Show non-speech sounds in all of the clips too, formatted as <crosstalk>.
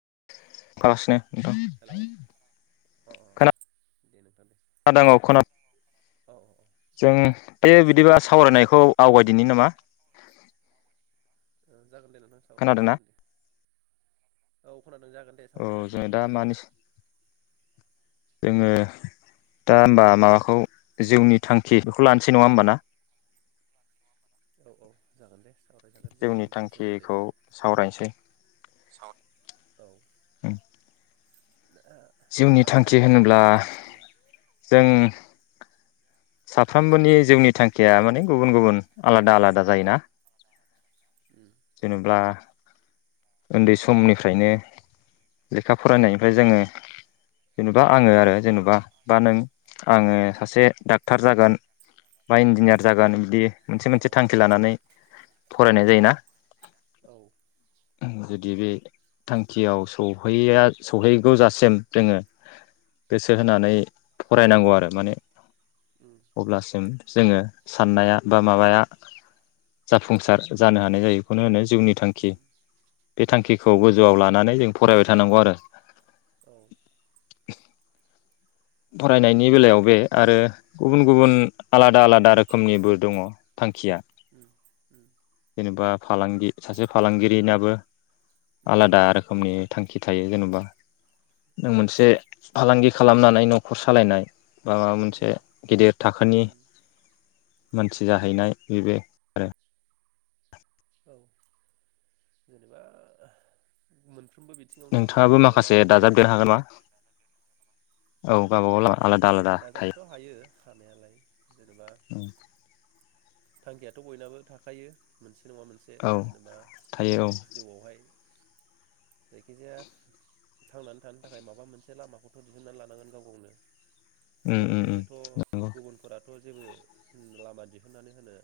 <unintelligible> <unintelligible> खोना हेलौ अ दे नोंथां दे दों औ खोना औ जों दे बिदिब्ला सावरायनायखौ आवगायदिनि नामा? औ। जागोन दे नोंथां सावराय खोनादोंना जाासिगोन दे। खोनदों जागोन दे औ सावराय जोङो जाासिगोन दे दा नोंथां। मानि जोङो दा होनबा माबाखौ जिउनि थांखि बेखौ लानोसै नङा होमबा ना? औ औ जागोन दे। सावरायजागोन जिउनि थांखिनि सोमोन्दै थांखिखौ सावरायसै औ जिउनि नोंथाङा थांखि बुंग्रोदो होनोब्ला उम जों साफ्रोमबोनि जिउनि थांखिया माने गुबुन गुबुन आलादा आलादा जायोना जेनेब्ला उन्दै समनिफ्रायनो लेखा फरायनायनिफ्राय जोङो जेनेबा आङो आरो जेनेबा बा नों औ आङो सासे डाक जागोन बा इन्जिनियार जागोन बिदि मोनसे औ मोनसे थांखि लानानै फरायनाय जायोना। औ दि बे थांखियाव सहैया सौहैगौ जासिम जोङो गोसो होनानै फरायनांगौ आरो माने उम अब्लासिम जोङो साननाया बा माबाया जाफुंसार जानो हानाय जायो बेखौनो होनो जिउनि थांखि उम बे उम थांखिखौ गोजौआव लानानै जों फरायबाय थानांगौ आरो औ फरायनायनि दाथ' औ बेलायाव बे आरो गुबुन गुबुन आलादा आलादा रोखोमनिबो दङ थांखिया उम उम जेनेबा फालांगि सासे फालांगिरिनाबो उम आलादा रोखोमनि थांखि थायो जेन'बा नों औ मोनसे फालांगि खालामनानै न' खर सालायनाय बा माबा मोनसे उम गेदेर थाखोनि उम मानसि जाहैनाय बेबो आरो औ जेनेबा मोन नोंथाङाबो माखासे दाजाबदेर हागोन नामा? औ गावबागाव लामा औ आलादा आलादा थायो दाजाबनोथ' हायो हानायालाय जेनेबा थांखियाथ' बयनाबो थाखायो मोनसे नङा मोनसे औ जेनेबा थायो औ जिउआवहाय जायखिजाया थांनानै थानो थाखाय माबा मोनसे लामाखौथ' दिहुनना लानांगोन गाव गावनो। उम आरो उम उम बेवहायथ' गुबुनफोरा थ' जेबो लामा दिहुननानै होनो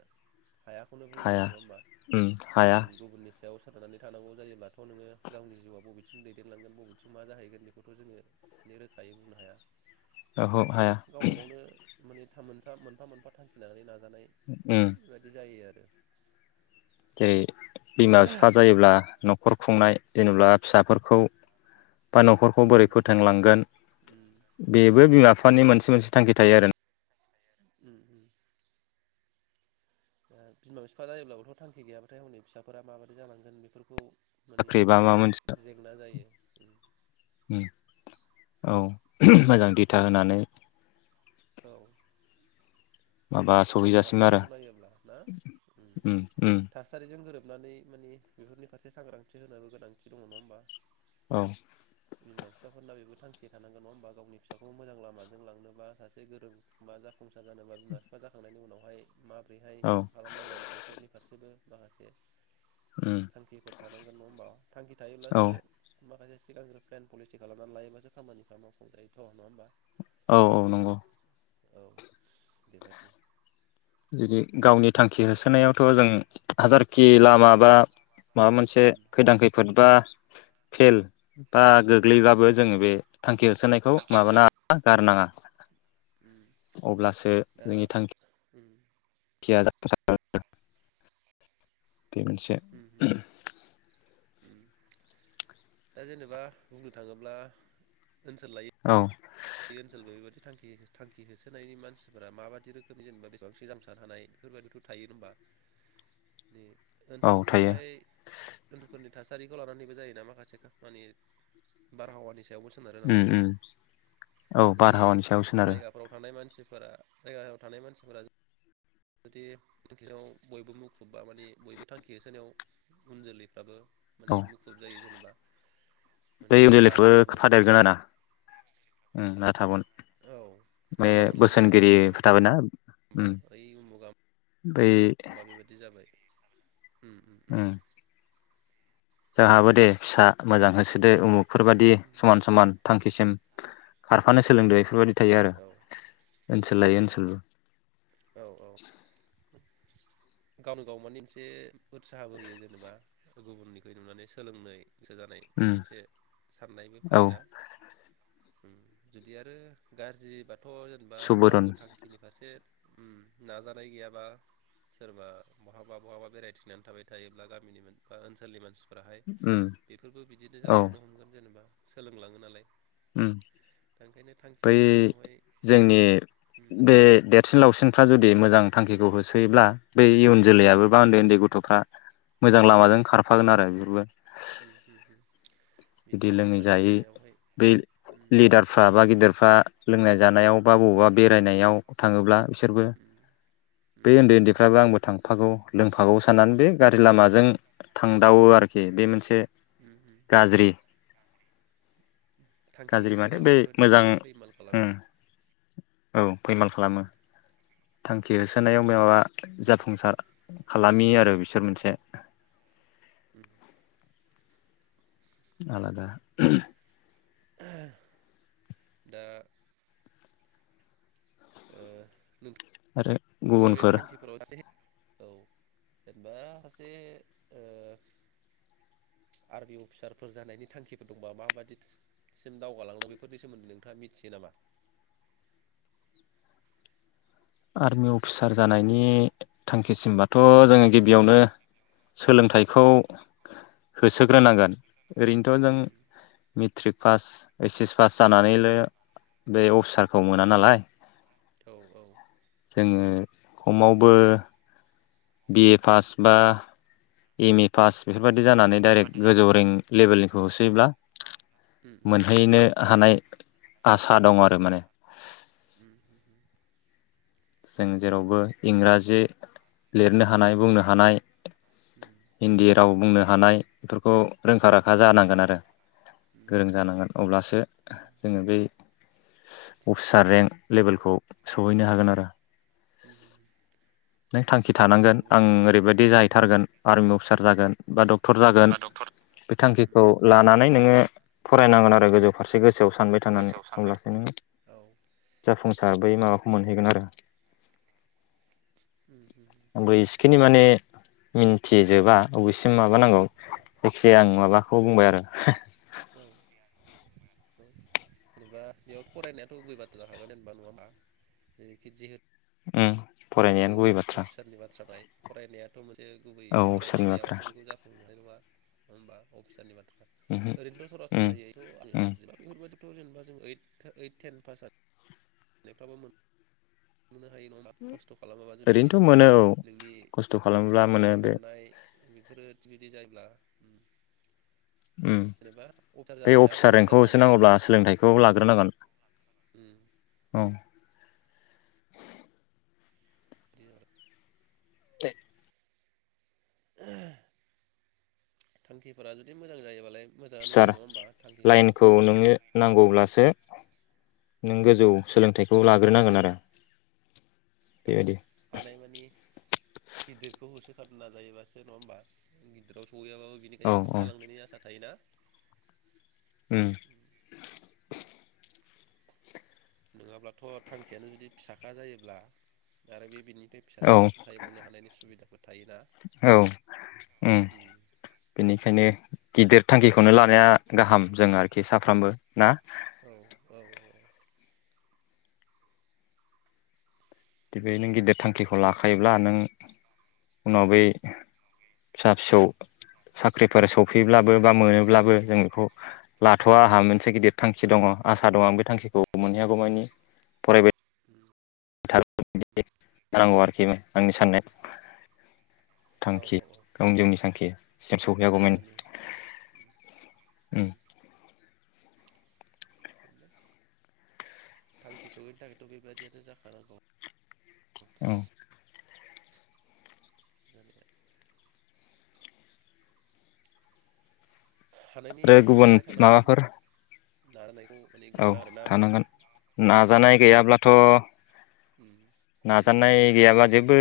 हायाखौनो बुंनो हाया हायो नङा होमबा उम हाया गुबुननि सायाव सोरनानै थानांगौ जायोब्लाथ' नोङो गावनि जिउआव बबेथिं दैदेनलांगोन बबेथिं मा जाहैगोन बेखौथ' जोङो माने रोखायै बुंनो हाया। ओहो बेखायनो हाया गावबा गावनो माने थाम मोनथा मोनफा मोनफा थांखि लानानै नाजानाय उम बादि जायो आर जेरै बिमा बिफा जायोब्ला न'ख खर खुंनाय जेनब्ला फिसाफोरखौ बा न'खरखौ उम बोरै फोथांलांगोन उम उम बेबो बिमा बिफानि मोनसे मोनस थांखि थायो आरो उम उम ओ‌ बिमा बिफा जायोब्लाबोथ' थांखि गैयाबाथाय हनै फिसाफोरा माबायदि जानांगोन बेफोरखौ माने साख्रि बा माबा मोनसे जेंना जायो। औ मोजां दिथा होनानै औ माबा आथिखाल सहैजासिम आरो थासारिखौ नायोब्ला ना उम थासारिजों गोरोब सुनानै मानि बेफोरनि फारसे सांग्रांथि होनारोबा गोनांथि दङ नङा होमबा। औ बिमा फिफाफोरना बेबो थांखि थानांगोन नङा होमबा गावनि फिसाखौ मोजां लामाजों लांनोबा। सासे गोरों मा जाफुंसार जानोबा बिमा फिफा जाखांनायनि उनावहाय माबोरैहाय औ खालामनांगोन बेफोरनि फारसेबो माखासे उम थांखिफोर थानांगोन नङा होमबा? थांखि औ थायोब्लासो माखासे सिगांग्रो प्लेन पलिसि खालामनानै लायोबासो खामानिफ्रा मावफुं जायोथ' नङा होमबा? औ औ नंगौ। औ बेबायदि जुदि गावनि थांखि होसोनायावथ‌' जों हाजारखि लामा बा माबा मोनसे उम खैदां खैफोद बा खेल बा गोग्लैबाबो जोङो बे थांखि होसोनायखौ थांखि होसो माबाना गारनाङा। उम अब्लासो दा जोंनि थांख उम खिया जाफुंसार <unintelligible> दे मोनसे उम उम उम दा जेनेबा बुंनो थाङोब्ला ओनसोल औ बे ओनसोल बेफोरबायदि थांखि थांखि होसोनायनि मानसिफोरा माबायदि रोखोमनि जेनेबा बेसेबां <unintelligible> हानाय बेफोरबादिथ' थायो नङा होमबा नि औ ओनसोलफोराव थायो हाय <unintelligible> फोरनि थासारिखौ लानानैबो जायोना माखासे खामानि बारहावानि स सायावबो सोनारो उम नालाय। उम औ जुदि बारहावानि सायाव सोनारो जायगाफोराव थानाय मानसिफोरा जायगायाव थानाय मानसिफोरा जुदि थांखियाव बयबो मुखुब बा माने बयबो थांखि होसोनायाव उन जोलैफ्राबो माने मुखुब जायो जेनेबा माने <unintelligible> नाजाथाबो खोफादेरगोन आरो उम दा थाबनो औ लामा मोनलांनाय बायदि जायो नङा थाबायना उम हबा ओइ उमुगा बै हबा बेबायाददि जाबाय उम उम उम <inaudible> जोंहाबो दे फिसा मोजां होसोदो उमुख फोरबायाददि उम समान समान थांखिसिम खारफानो सोलोंदों बेफोरबायदि थायो आरो औ सोलायो ओनसोलबो औ औ गावनो गाव मानिे मोनसे उत्साहाबोयो जेनेबा गुबुननिख नुनानै सोलोंनाय गोसो जानाय उम मोनसे साननायबो औ फैयोना जुदि आरो गाज्रि बाथ्रा थ' जेनेबा सुबुरन रावबो थांखिनि फारसे नाजानाय गैयाबा सोरबा बहाबा बहाबा बेरायथिनानै थाबाय थायोब्ला गामिनि बा ओनसोलनि मानसिफोर फोराहाय उम बेफोरबो बिदिनो औ जालांनो हमगोन जेनेबा सोलोंलाङो नालाय उम दखायनो बै जोंनि उम बे देरसिन सिन लावसिनफ्रा जुदि मोजां थांखिखौ होसोयोब्ला बै इयुन उम जोलैयाबबो बा उन्दै उन्दै गथ'फ्रा मोजां उम लामाजों खारफागोन आरो बेफोरबो उम उम उम बिदि बिदिनो लोङै थांखिनि जायै सायावहाय ब उम लिदारफ्रा बा गिदिरफ्रा लोंनाय जानायाव बा बबावबा बा बेरायनायाव थाङोब्ला बिसोरबो उम बे उम उन्दै उन्दैफ्राबो आंबो थां हाबफागौ लोंफागौ साननानै बे गारि लामाजों थांदावो आरोखि बे मोनसे उम उम गाज्रि थांखि गाज्रि माथो होसोनायाव बै बेफोरबायदिया मोजां माने फैमाल खालामो औ फैमाल उम खालामो थांखि होसोनायाव माबा उम जाफुंसार खालामि आरो बिसोर मोनसे <inaudible> आलादा <inaudible> दा <inaudible> आरो नोंथाङा बे गुबुनफोर थांखिफोराव औ जेनेबा सासे आर्मि अफिसारफोर जानायनि थांखिफोर दंबा माबायदिसिम दावगालांनो बेफोरनि सोमोन्दै नोंथाङा मिथियो नामा आर्मि अफिसार जानायनि थांखिसिमबाथ' जोङो गिबियावनो सोलोंथाइखौ होसोग्रोनांगोन ओरैनोथ' जों उम मेट्रिक पास ओइस एस पास जानानैल' बे अफिसारखौ मोना नालाय औ औ जोङो खमावबो बिए पास बा एम ए पास बेफोरबाद बिदि जानानै डाइरेक्ट बेफोरबायदि जानो गोजौ रें लेभेलनिखौ होसोयोब्ला मोनहैनो हानाय आसा दं आरो माने <inaudible> जों जेरावबो इंराजि लिरनो हानाय बुंनो हानाय <inaudible> हिन्दी राव बुंनो हानाय खौ रोंखा राखा जानांगोन आरो गोरों जानांगोन अब्लासो जोङो बै अफिसार रेंक लेभेलखौ सहैनो हागोन आरो <inaudible> नों थांखि बुंनो थानांगोन थाङोब्ला आं ओरैबायदि उम जाहैथारगोन आर्मि अफिसार जागोन बा डक्टर जागोन बा डक्टर बे थांखिखौ लानानै नोङो फरायनांगोन आरो गोजौ फारसे सानबाय थानानै गोसोआव सानबाय अब्लासो नों औ जाफुंसार बै माबाखौ मोनहैगोन आरो उम उम <inaudible> आंबो एसेखिनि माने मिन्थिजोबा अबेसिम माबानांगौ जायखिया आं माबाखौ बुंबाय आरो औ औ जेनेबा बेयावथ' फरायनायाथ' गुब बाथ्रा जाखागोन जेनेबा नङा होनबा जेरैखि जे उम फरायनायानो गुबै जियेथु बाथ्रा अफिसारनि बाथ्रा फरायनायाथ' मोनसे गुबै औ फरायनाय सोरनि बाथ्रा गैयाबाथ' बेखौ जाफुंनो हानाय नङा होनबा अफिसारनि बाथ्रा उमहो ओरैनोथ' उम सरासनस्रायैथ' आं उम बेफोरबो बिदिखौ <inaudible> ओरैनोथ' मोनो औ <inaudible> खस्थ' खालामोब्ला मोनो बे <inaudible> उम जेनेबा अफिसार बे जानो हायाबो अफिसार अफिसारनि रेंकखौ थांखि होसोनांगौब्ला लायोब्ला सोलोंथाइखौ लाग्रोनांगोन उम औ। <inaudible> <inaudible> थांखिफोरा जुदि मोजां जायोबालाय मोजाङानो अफिसार जायो नङा होमबा थांखिफोरखौ लाइनखौ नोङो नांगौब्लासो नों गोजौ सोलोंथाइखौ लाग्रोनांगोन आरो। बेबायदि हानायमानि गिदिरखौ होसो थारनो नाजायोबासो नङा होमबा गिदिराव सौयैयाब्लाबो बिनि औ गायाव औ थाबथालांनायनि आसा थायोना? उम। नङाब्लाथ' थांखियानो जुदि फिसाखा जायोब्ला आरो बे बिनि बे औ फिसासिनावसो थाहैबावनो हानायनि सुबिदाफोर थायोना। औ उम ओम। बेनिखायनो गिदिर थांखिखौनो लानाया गाहाम जों आरोखि साफ्रामबो ना? औ औ औ। बि नों गिदिर थांखिखौ लाखायोब्ला नों उनाव बै फिसा फिसौ साख्रिफोर सफैब्लाबो बा मोनोब्लाबो जों बेखौ लाथ'वा आंहा मोनसे गिदिर थांखि दङ आसा दं आं बे थांखिखौ मोनहैयागौमानि फरायबाय थागोन बिदि जानांगौ आरोखि आंनि साननाय औ थांखि औ औ गावनि जिउनि थांखि सिम सौहैयागौमानि थिगानो उम। <unintelligible> थांखि सहैनो थाखायथ' बेबादियाथ' जाखानांगौ। औ। जानाया हानायनि आरो गुबुन नुजानाया थानां नङा माबाफोर <unintelligible> औ गोनां आरोना थानांगोन नाजानाय गैयाब्ला थ' उम जेनेबा नाजानाय गैयाबा जेबो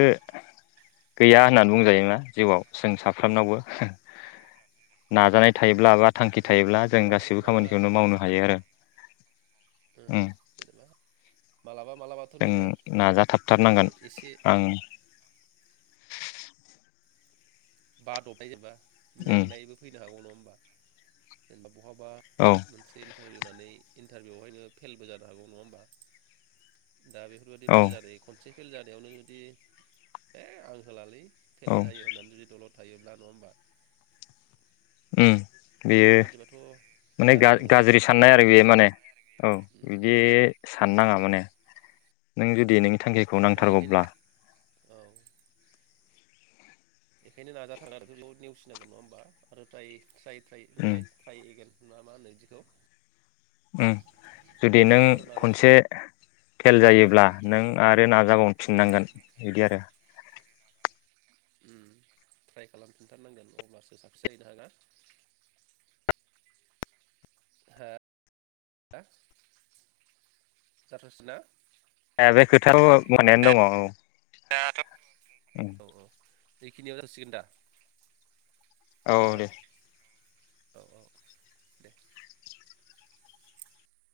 गैया होननानै बुंजायो ना जिउआव जों साफ्रोमनावबो। उम नाजानाय थायोब्ला बा थांखि ओ थायोब्ला जों गासिबो खामानिखौनो मावनो हायो आरो। <unintelligible> ओम उम जेनोबा मालाबा मालाबाथ' जों नोङो मानि नाजाथाबथारनांगोन एसे <unintelligible> आं बा द'नाय जोनबा उम मेंनायबो फैनो हागौ नङा होम बा जेनबा बहाबा औ मोनसे इन्टारभिउ होननानै इन्टारभिउआवहायनो फेलबो जानो हागौ नङा होमबा दा बेफोरबायदि औ फेल जादो खनसे फिल जानायावनो जुदि ए आं होलालै फेलथ औ जायो होननानै जुदि दलद थायोब्ला नङा होमबा उम बे बेयो बेफोरबादिबाथ' माने जानाय नंला नङा गाज्रि होमबा साननाय आरो बे माने औ उम उम बिदि उम साननाङा माने नों जुदि नों थांखिखौ दा बेखायनो नांथारगौब्ला औ बेखायनो नाजाथार आरो बे नेवसिनांगोन नङा होमबा आरो ट्राय ट्राय उम होनोमलाय ट्राय एगैन नंङा मा होनो इदिखौ उम जुदि नों आरो खनसे नाजाफिनबावनांगोन फेल आरो जायोब्ला नों आरो नाजाबावनो फिननांगोन उम बिदि आरो ट्राइ खालामफिनथारनांगोन अब्लासो साकसेस जाहैनो हागोन <unintelligible> <unintelligible> दाथ' औ बेखिनियाव जासिगोन दा औ ना दे औ औ दे